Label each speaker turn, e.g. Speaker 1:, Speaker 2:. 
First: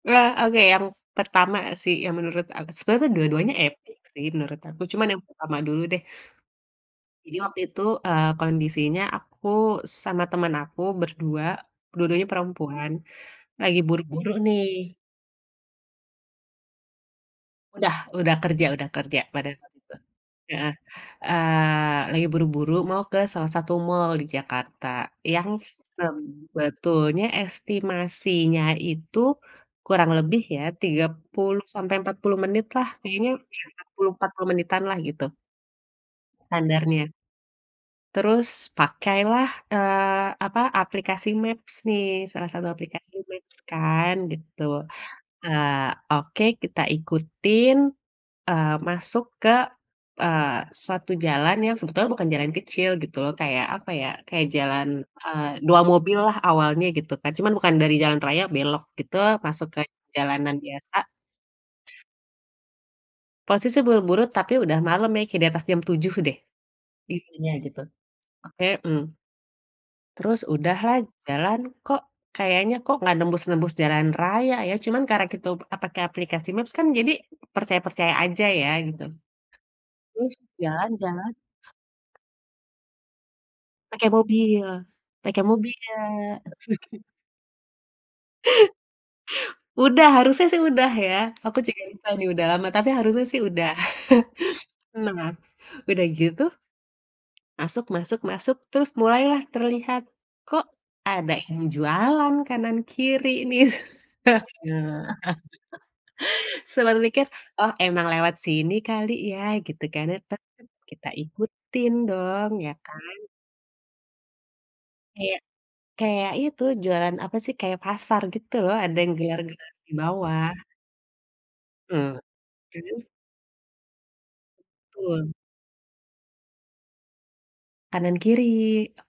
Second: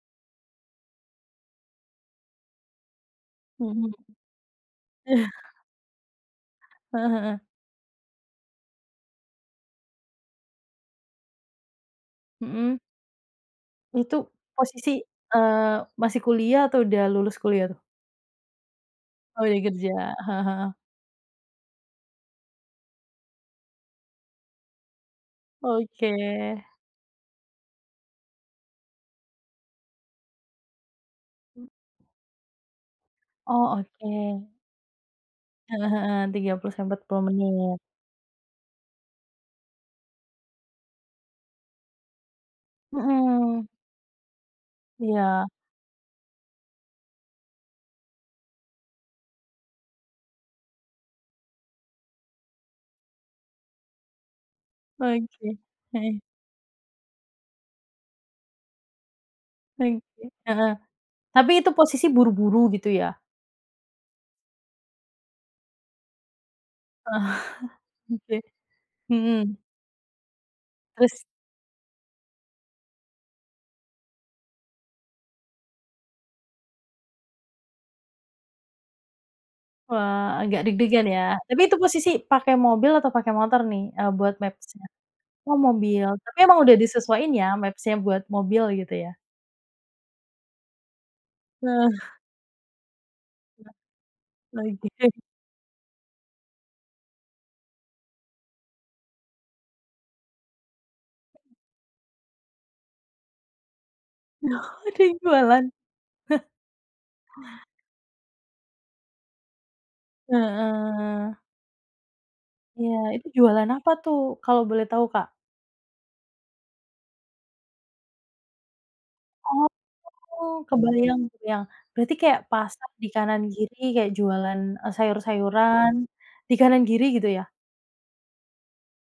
Speaker 1: Iya, oke yang pertama sih, yang menurut aku sebenernya tuh dua-duanya
Speaker 2: Mhm.
Speaker 1: epik sih, menurut aku. Cuma yang pertama dulu, deh.
Speaker 2: Heeh
Speaker 1: Jadi
Speaker 2: heeh.
Speaker 1: waktu itu, eee, kondisinya, aku sama teman aku ber-2, dua-duanya
Speaker 2: Mhm.
Speaker 1: perempuan, lagi
Speaker 2: Itu
Speaker 1: buru-buru
Speaker 2: posisi,
Speaker 1: nih
Speaker 2: eee, masih kuliah atau sudah lulus kuliah tuh?
Speaker 1: Udah udah kerja udah kerja,
Speaker 2: Oh
Speaker 1: pada
Speaker 2: ya,
Speaker 1: saat
Speaker 2: kerja,
Speaker 1: itu.
Speaker 2: heeh heeh.
Speaker 1: Heeh, eee, lagi buru-buru mau ke salah satu mall di Jakarta, yang
Speaker 2: Oke.
Speaker 1: sebetulnya estimasinya itu, kurang lebih ya, 30
Speaker 2: Mmm.
Speaker 1: sampai 40 menit lah kayaknya, ya
Speaker 2: Oh
Speaker 1: empat puluh empat puluh
Speaker 2: oke.
Speaker 1: menitan lah, gitu.
Speaker 2: Heeh heeh, 30 sampai empat
Speaker 1: Standarnya.
Speaker 2: puluh menit.
Speaker 1: Terus pakailah, eee, apa, aplikasi maps nih, salah satu aplikasi maps
Speaker 2: Mhm.
Speaker 1: kan, gitu.
Speaker 2: Iya.
Speaker 1: Eee, oke kita ikutin, eee, masuk ke, eee, suatu jalan yang sebetulnya bukan jalan kecil gitu loh, kayak apa ya, kayak jalan, eee,
Speaker 2: Oke,
Speaker 1: 2 mobil
Speaker 2: heeh.
Speaker 1: lah, awalnya gitu, kan. Cuma bukan dari jalan raya belok gitu, masuk ke
Speaker 2: Oke,
Speaker 1: jalanan
Speaker 2: heeh.
Speaker 1: biasa.
Speaker 2: Tapi itu posisi buru-buru, gitu ya?
Speaker 1: Posisi buru-buru, tapi udah malem ya, kayak di atas jam 7 deh. Intinya gitu.
Speaker 2: Oke,
Speaker 1: Oke, mmm.
Speaker 2: mhm.
Speaker 1: Terus udahlah
Speaker 2: Terus?
Speaker 1: jalan, kok kayaknya kok, nggak nembus-nembus jalan raya ya, cuma karena kita, eee, pake aplikasi maps, kan jadi percaya-percaya aja ya, gitu.
Speaker 2: Wah,
Speaker 1: Terus
Speaker 2: agak deg
Speaker 1: jalan
Speaker 2: degan ya,
Speaker 1: jalan
Speaker 2: tapi itu posisi pakai mobil atau pakai motor nih,
Speaker 1: Pake
Speaker 2: eee, buat
Speaker 1: mobil
Speaker 2: maps-nya?
Speaker 1: pake
Speaker 2: Oh
Speaker 1: mobil.
Speaker 2: mobil, tapi emang udah disesuaiin ya, maps-nya buat mobil, gitu ya?
Speaker 1: Udah, harusnya sih udah ya, aku juga
Speaker 2: Heeh.
Speaker 1: ikutan nih udah lama, tapi harusnya sih udah.
Speaker 2: Iya, oke.
Speaker 1: Mmm, nah udah gitu. Masuk masuk masuk, terus mulailah terlihat, kok ada yang jualan kanan kiri nih.
Speaker 2: Oh, ada
Speaker 1: Bener,
Speaker 2: yang jualan.
Speaker 1: sempat mikir, oh emang lewat sini kali ya, gitu kan ya. Tetep kita
Speaker 2: Heeh.
Speaker 1: ikutin dong, iya
Speaker 2: Iya,
Speaker 1: kan.
Speaker 2: itu jualan apa tuh, kalau boleh tahu, Kak?
Speaker 1: Kayak kayak itu, jualan apa sih, kayak pasar gitu loh, ada yang gelar-gelar di bawah.
Speaker 2: Oh, kebayang kebayang, berarti
Speaker 1: Ah,
Speaker 2: kaya pasar,
Speaker 1: terus
Speaker 2: di kanan kiri kayak jualan, eee,
Speaker 1: Betul.
Speaker 2: sayur-sayuran di kanan kiri, gitu ya?
Speaker 1: Kanan kiri.